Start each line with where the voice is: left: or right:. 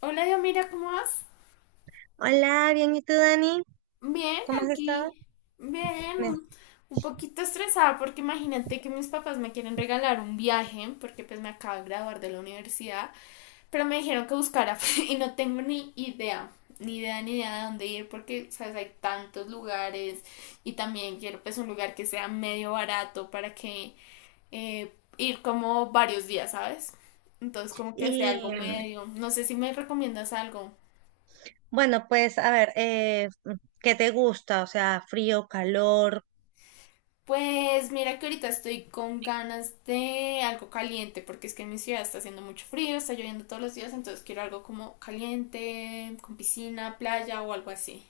left: Hola, Dios, mira, ¿cómo vas?
right: Hola, bien, ¿y tú, Dani?
left: Bien,
right: ¿Cómo has estado?
left: aquí. Bien,
right: Bien.
left: un poquito estresada porque imagínate que mis papás me quieren regalar un viaje porque pues me acabo de graduar de la universidad, pero me dijeron que buscara y no tengo ni idea, ni idea, ni idea de dónde ir porque, sabes, hay tantos lugares y también quiero pues un lugar que sea medio barato para que eh, ir como varios días, ¿sabes? Entonces como que sea algo
right: Y
left: medio. No sé si me recomiendas algo.
right: bueno, pues a ver, ¿qué te gusta? O sea, frío, calor.
left: Pues mira que ahorita estoy con ganas de algo caliente, porque es que en mi ciudad está haciendo mucho frío, está lloviendo todos los días, entonces quiero algo como caliente, con piscina, playa o algo así.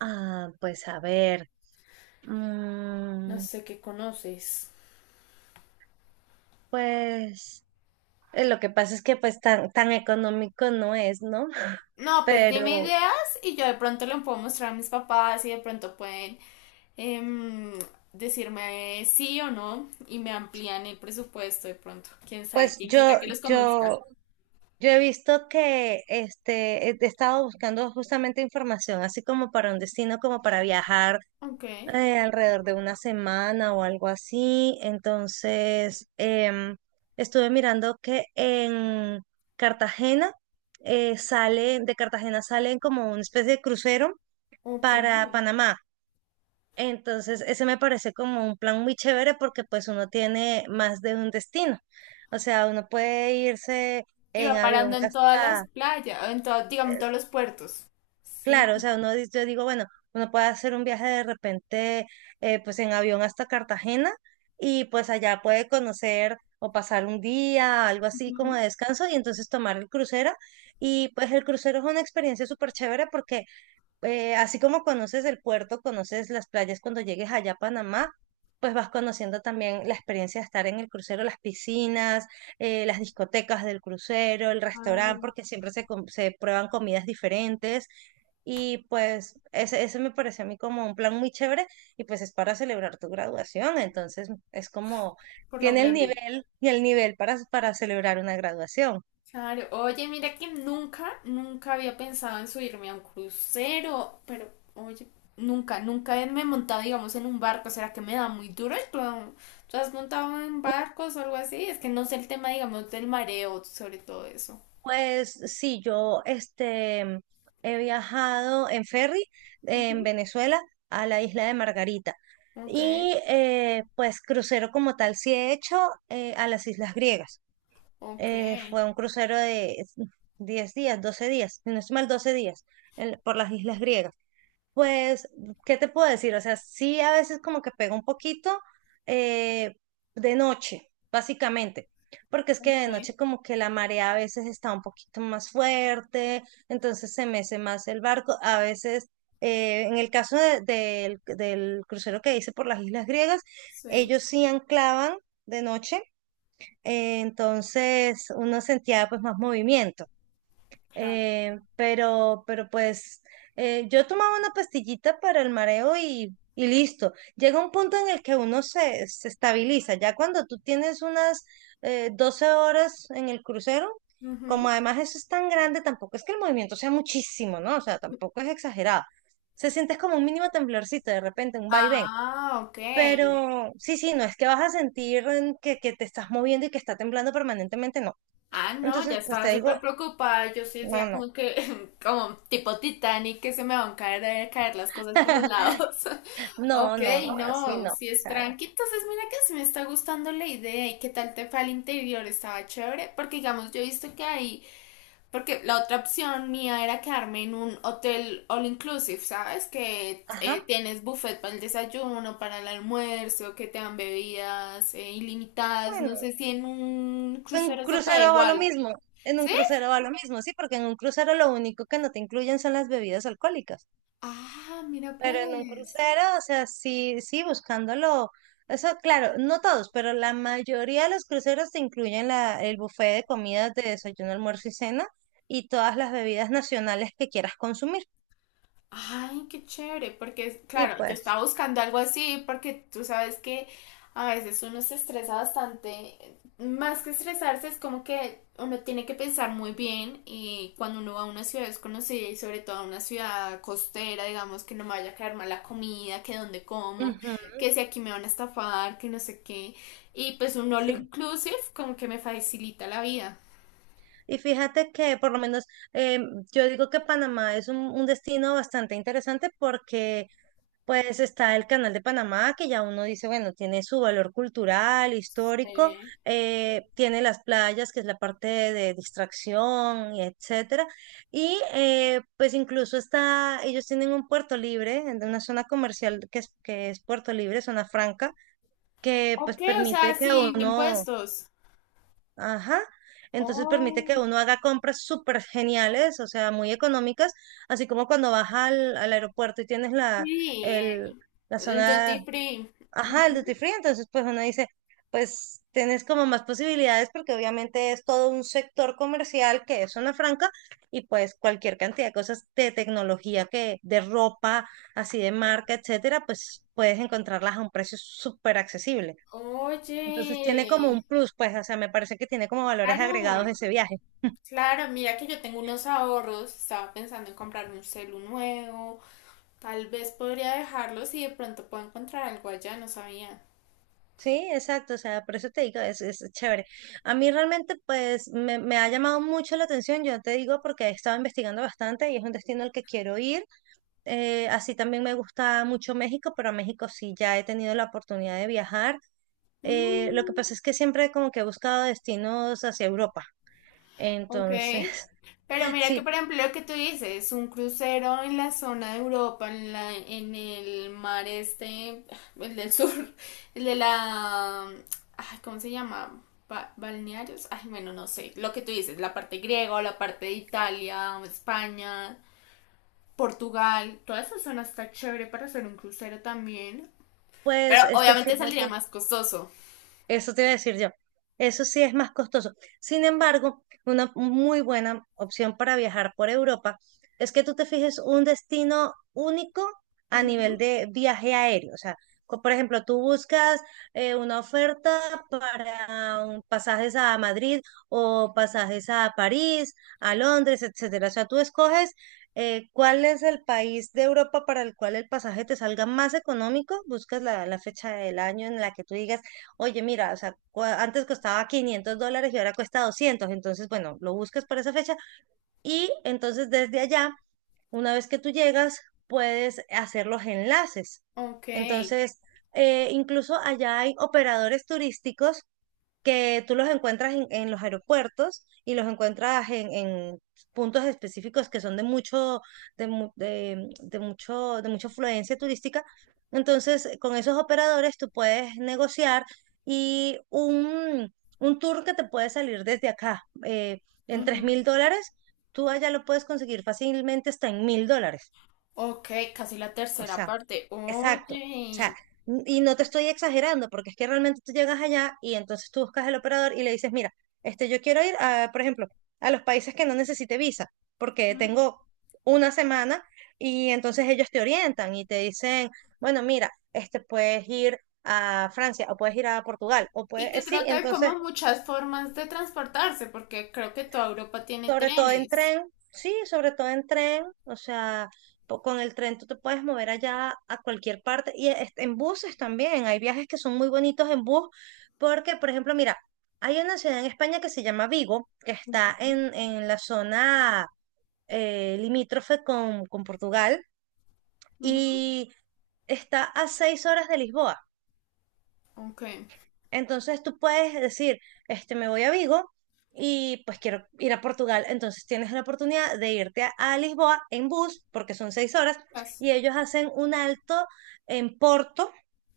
right: Ah, pues a ver,
left: No
right: mm,
left: sé qué conoces.
right: pues lo que pasa es que pues tan económico no es, ¿no?
left: No, pues dime
right: Pero
left: ideas y yo de pronto le puedo mostrar a mis papás y de pronto pueden em, decirme sí o no y me amplían el presupuesto de pronto. Quién sabe,
right: pues
left: quién quita que los convenzca.
right: yo, yo he visto que he estado buscando justamente información, así como para un destino, como para viajar
left: Ok,
right: alrededor de una semana o algo así. Entonces, estuve mirando que en Cartagena de Cartagena salen como una especie de crucero
left: ok.
right: para Panamá. Entonces, ese me parece como un plan muy chévere porque pues uno tiene más de un destino. O sea, uno puede irse en
left: Iba parando
right: avión
left: en todas las
right: hasta.
left: playas, en todo, digamos, en todos los puertos. Sí.
right: Claro, o sea, yo digo, bueno, uno puede hacer un viaje de repente, pues en avión hasta Cartagena y pues allá puede conocer o pasar un día, algo así como
left: Ujú.
right: de descanso y entonces tomar el crucero. Y pues el crucero es una experiencia súper chévere porque así como conoces el puerto, conoces las playas cuando llegues allá a Panamá, pues vas conociendo también la experiencia de estar en el crucero, las piscinas, las discotecas del crucero, el restaurante,
left: Claro.
right: porque siempre se prueban comidas diferentes. Y pues ese me parece a mí como un plan muy chévere y pues es para celebrar tu graduación, entonces es como
left: Por lo
right: tiene el
left: grande.
right: nivel y el nivel para celebrar una graduación.
left: Claro, oye, mira que nunca, nunca había pensado en subirme a un crucero, pero oye, nunca, nunca me he montado, digamos, en un barco, ¿será que me da muy duro? ¿Tú, tú has montado en barcos o algo así? Es que no sé el tema, digamos, del mareo, sobre todo eso.
right: Pues sí, yo he viajado en ferry en
left: Ujú.
right: Venezuela a la isla de Margarita
left: Ok,
right: y pues crucero como tal sí he hecho a las islas griegas.
left: ok,
right: Fue un crucero de 10 días, 12 días, si no es mal 12 días por las islas griegas. Pues, ¿qué te puedo decir? O sea, sí a veces como que pega un poquito eh, de noche, básicamente, porque es que de
left: ok,
right: noche como que la marea a veces está un poquito más fuerte, entonces se mece más el barco. A veces, en el caso del crucero que hice por las Islas Griegas,
left: sí,
right: ellos sí anclaban de noche, entonces uno sentía pues más movimiento.
left: claro.
right: Pero pues yo tomaba una pastillita para el mareo y listo. Llega un punto en el que uno se estabiliza. Ya cuando tú tienes unas 12 horas en el crucero, como
left: Ujú.
right: además eso es tan grande, tampoco es que el movimiento sea muchísimo, ¿no? O sea, tampoco es exagerado. Se sientes como un mínimo temblorcito de repente, un vaivén.
left: Ah, ok.
right: Pero sí, sí, no es que vas a sentir que te estás moviendo y que está temblando permanentemente, no.
left: Ah, no, ya
right: Entonces, pues
left: estaba
right: te digo,
left: súper preocupada. Yo sí
right: no,
left: decía
right: no.
left: como que, como tipo Titanic, que se me van a caer, caer las cosas por los lados.
right: No,
left: Ok,
right: no, no, así
left: no,
right: no. O
left: si es
right: sea,
left: tranqui. Entonces, mira que sí me está gustando la idea. ¿Y qué tal te fue al interior? Estaba chévere. Porque, digamos, yo he visto que hay. Porque la otra opción mía era quedarme en un hotel all inclusive, ¿sabes? Que
right: ajá,
left: tienes buffet para el desayuno, para el almuerzo, que te dan bebidas ilimitadas. No
right: bueno,
left: sé si en un
right: en un
left: crucero se puede
right: crucero va lo
left: igual.
right: mismo, en un
left: Sí,
right: crucero va lo mismo, sí, porque en un crucero lo único que no te incluyen son las bebidas alcohólicas,
left: ah, mira
right: pero en un
left: pues.
right: crucero, o sea, sí, sí, buscándolo, eso claro, no todos, pero la mayoría de los cruceros te incluyen la, el buffet de comidas de desayuno, almuerzo y cena y todas las bebidas nacionales que quieras consumir.
left: Ay, qué chévere, porque es-
right: Y
left: claro, yo
right: pues,
left: estaba buscando algo así, porque tú sabes que a veces uno se estresa bastante. Más que estresarse, es como que uno tiene que pensar muy bien y cuando uno va a una ciudad desconocida y sobre todo a una ciudad costera, digamos, que no me vaya a caer mal la comida, que dónde como,
right: ujú,
left: que si aquí me van a estafar, que no sé qué. Y pues un all
right: sí.
left: inclusive como que me facilita la vida.
right: Y fíjate que por lo menos eh, yo digo que Panamá es un destino bastante interesante porque pues está el Canal de Panamá, que ya uno dice, bueno, tiene su valor cultural, histórico,
left: Eh,
right: tiene las playas, que es la parte de, distracción, y etcétera. Y pues incluso está, ellos tienen un puerto libre, en una zona comercial que es Puerto Libre, zona franca, que pues
left: ok, o sea,
right: permite que
left: sin
right: uno...
left: impuestos.
right: Ajá. Entonces permite que
left: Oh,
right: uno haga compras súper geniales, o sea, muy económicas, así como cuando vas al aeropuerto y tienes
left: sí,
right: el, la
left: el
right: zona,
left: duty free.
right: ajá, el duty
left: Ujú.
right: free, entonces pues uno dice, pues tienes como más posibilidades porque obviamente es todo un sector comercial que es zona franca y pues cualquier cantidad de cosas de tecnología que, de ropa, así de marca, etcétera, pues puedes encontrarlas a un precio súper accesible. Entonces tiene como
left: Oye,
right: un plus, pues, o sea, me parece que tiene como valores agregados
left: claro,
right: ese viaje.
left: claro, mira que yo tengo unos ahorros, estaba pensando en comprarme un celu nuevo, tal vez podría dejarlos y de pronto puedo encontrar algo allá, no sabía.
right: Sí, exacto, o sea, por eso te digo, es chévere. A mí realmente, pues, me ha llamado mucho la atención, yo te digo, porque he estado investigando bastante y es un destino al que quiero ir. Así también me gusta mucho México, pero a México sí ya he tenido la oportunidad de viajar. Lo que
left: Mm.
right: pasa es que siempre como que he buscado destinos hacia Europa.
left: Ok.
right: Entonces,
left: Pero mira que,
right: sí,
left: por ejemplo, lo que tú dices, un crucero en la zona de Europa, en el mar este, el del sur, el de la, ay, ¿cómo se llama? Ba- balnearios, ay, bueno, no sé, lo que tú dices, la parte griega o la parte de Italia, España, Portugal, toda esa zona está chévere para hacer un crucero también, pero
right: pues,
left: obviamente saldría
right: fíjate.
left: más costoso.
right: Eso te iba a decir yo. Eso sí es más costoso. Sin embargo, una muy buena opción para viajar por Europa es que tú te fijes un destino único a nivel
left: Ujú.
right: de viaje aéreo. O sea, por ejemplo, tú buscas una oferta para pasajes a Madrid o pasajes a París, a Londres, etcétera. O sea, tú escoges cuál es el país de Europa para el cual el pasaje te salga más económico, buscas la, la fecha del año en la que tú digas oye, mira, o sea, antes costaba 500 dólares y ahora cuesta 200, entonces, bueno, lo buscas para esa fecha y entonces desde allá, una vez que tú llegas, puedes hacer los enlaces.
left: Ok.
right: Entonces, incluso allá hay operadores turísticos que tú los encuentras en los aeropuertos y los encuentras en puntos específicos que son de mucho, de, mu- de mucho, de mucha afluencia turística. Entonces, con esos operadores tú puedes negociar y un tour que te puede salir desde acá en tres
left: Ujú.
right: mil dólares, tú allá lo puedes conseguir fácilmente hasta en 1.000 dólares.
left: Ok, casi la
right: O
left: tercera
right: sea,
left: parte.
right: exacto. O sea,
left: Oye,
right: y no te estoy exagerando, porque es que realmente tú llegas allá y entonces tú buscas al operador y le dices, mira, yo quiero ir a, por ejemplo, a los países que no necesite visa, porque tengo una semana y entonces ellos te orientan y te dicen, bueno, mira, este puedes ir a Francia o puedes ir a Portugal o
left: y que
right: puedes, sí,
left: creo que hay
right: entonces
left: como muchas formas de transportarse, porque creo que toda Europa tiene
right: sobre todo en
left: trenes.
right: tren, sí, sobre todo en tren, o sea, con el tren tú te puedes mover allá a cualquier parte y en buses también, hay viajes que son muy bonitos en bus, porque, por ejemplo, mira, hay una ciudad en España que se llama Vigo, que
left: Ok.
right: está en la zona limítrofe con Portugal
left: Ujú.
right: y está a 6 horas de Lisboa.
left: Ok.
right: Entonces tú puedes decir, me voy a Vigo y pues quiero ir a Portugal. Entonces tienes la oportunidad de irte a Lisboa en bus, porque son 6 horas,
left: Pas-
right: y ellos hacen un alto en Porto.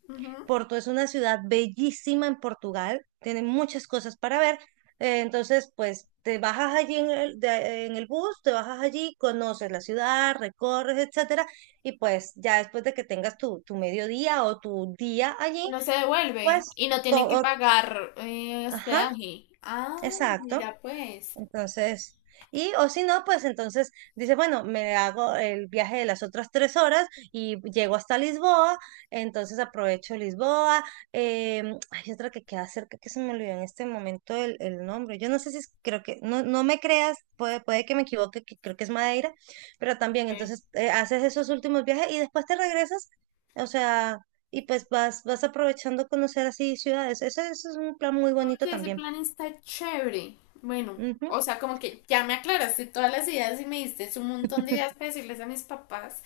left: ujú.
right: Porto es una ciudad bellísima en Portugal, tienen muchas cosas para ver. Entonces, pues te bajas allí en el bus, te bajas allí, conoces la ciudad, recorres, etcétera, y pues ya después de que tengas tu mediodía o tu día allí,
left: Uno se
right: pues
left: devuelve y no tiene que
right: todo,
left: pagar
right: ajá.
left: hospedaje. Ah,
right: Exacto.
left: mira pues.
right: Entonces, y o si no, pues entonces dice, bueno, me hago el viaje de las otras 3 horas y llego hasta Lisboa, entonces aprovecho Lisboa. Hay otra que queda cerca que se me olvidó en este momento el nombre. Yo no sé si es- creo que, no, no me creas, puede que me equivoque, que creo que es Madeira, pero también entonces haces esos últimos viajes y después te regresas, o sea, y pues vas aprovechando conocer así ciudades. Ese es un plan muy bonito
left: Oye, ese
right: también.
left: plan está chévere. Bueno,
right: Ujú.
left: o sea, como que ya me aclaraste todas las ideas y me diste un montón de ideas para decirles a mis papás.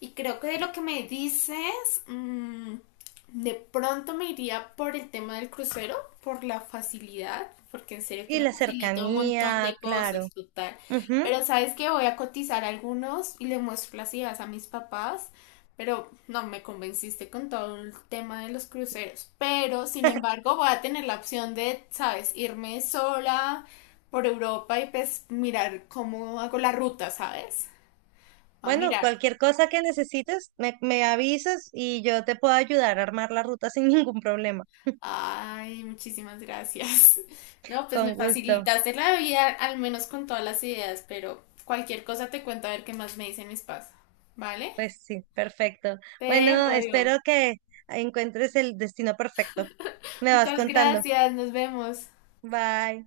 left: Y creo que de lo que me dices, mm, de pronto me iría por el tema del crucero, por la facilidad, porque en serio que
right: Y
left: me
right: la
left: facilita un montón
right: cercanía,
left: de
right: claro.
left: cosas, total.
right: Ujú.
left: Pero sabes que voy a cotizar algunos y le muestro las ideas a mis papás pero no me convenciste con todo el tema de los cruceros. Pero, sin embargo, voy a tener la opción de, ¿sabes? Irme sola por Europa y pues mirar cómo hago la ruta, ¿sabes? Va a
right: Bueno,
left: mirar.
right: cualquier cosa que necesites, me avisas y yo te puedo ayudar a armar la ruta sin ningún problema.
left: Ay, muchísimas gracias. No, pues me
right: Con gusto.
left: facilitaste la vida, al menos con todas las ideas, pero cualquier cosa te cuento a ver qué más me dicen mis papás. ¿Vale?
right: Pues sí, perfecto.
left: Te dejo,
right: Bueno,
left: digo.
right: espero que encuentres el destino perfecto. Me vas
left: Muchas
right: contando.
left: gracias, nos vemos.
right: Bye.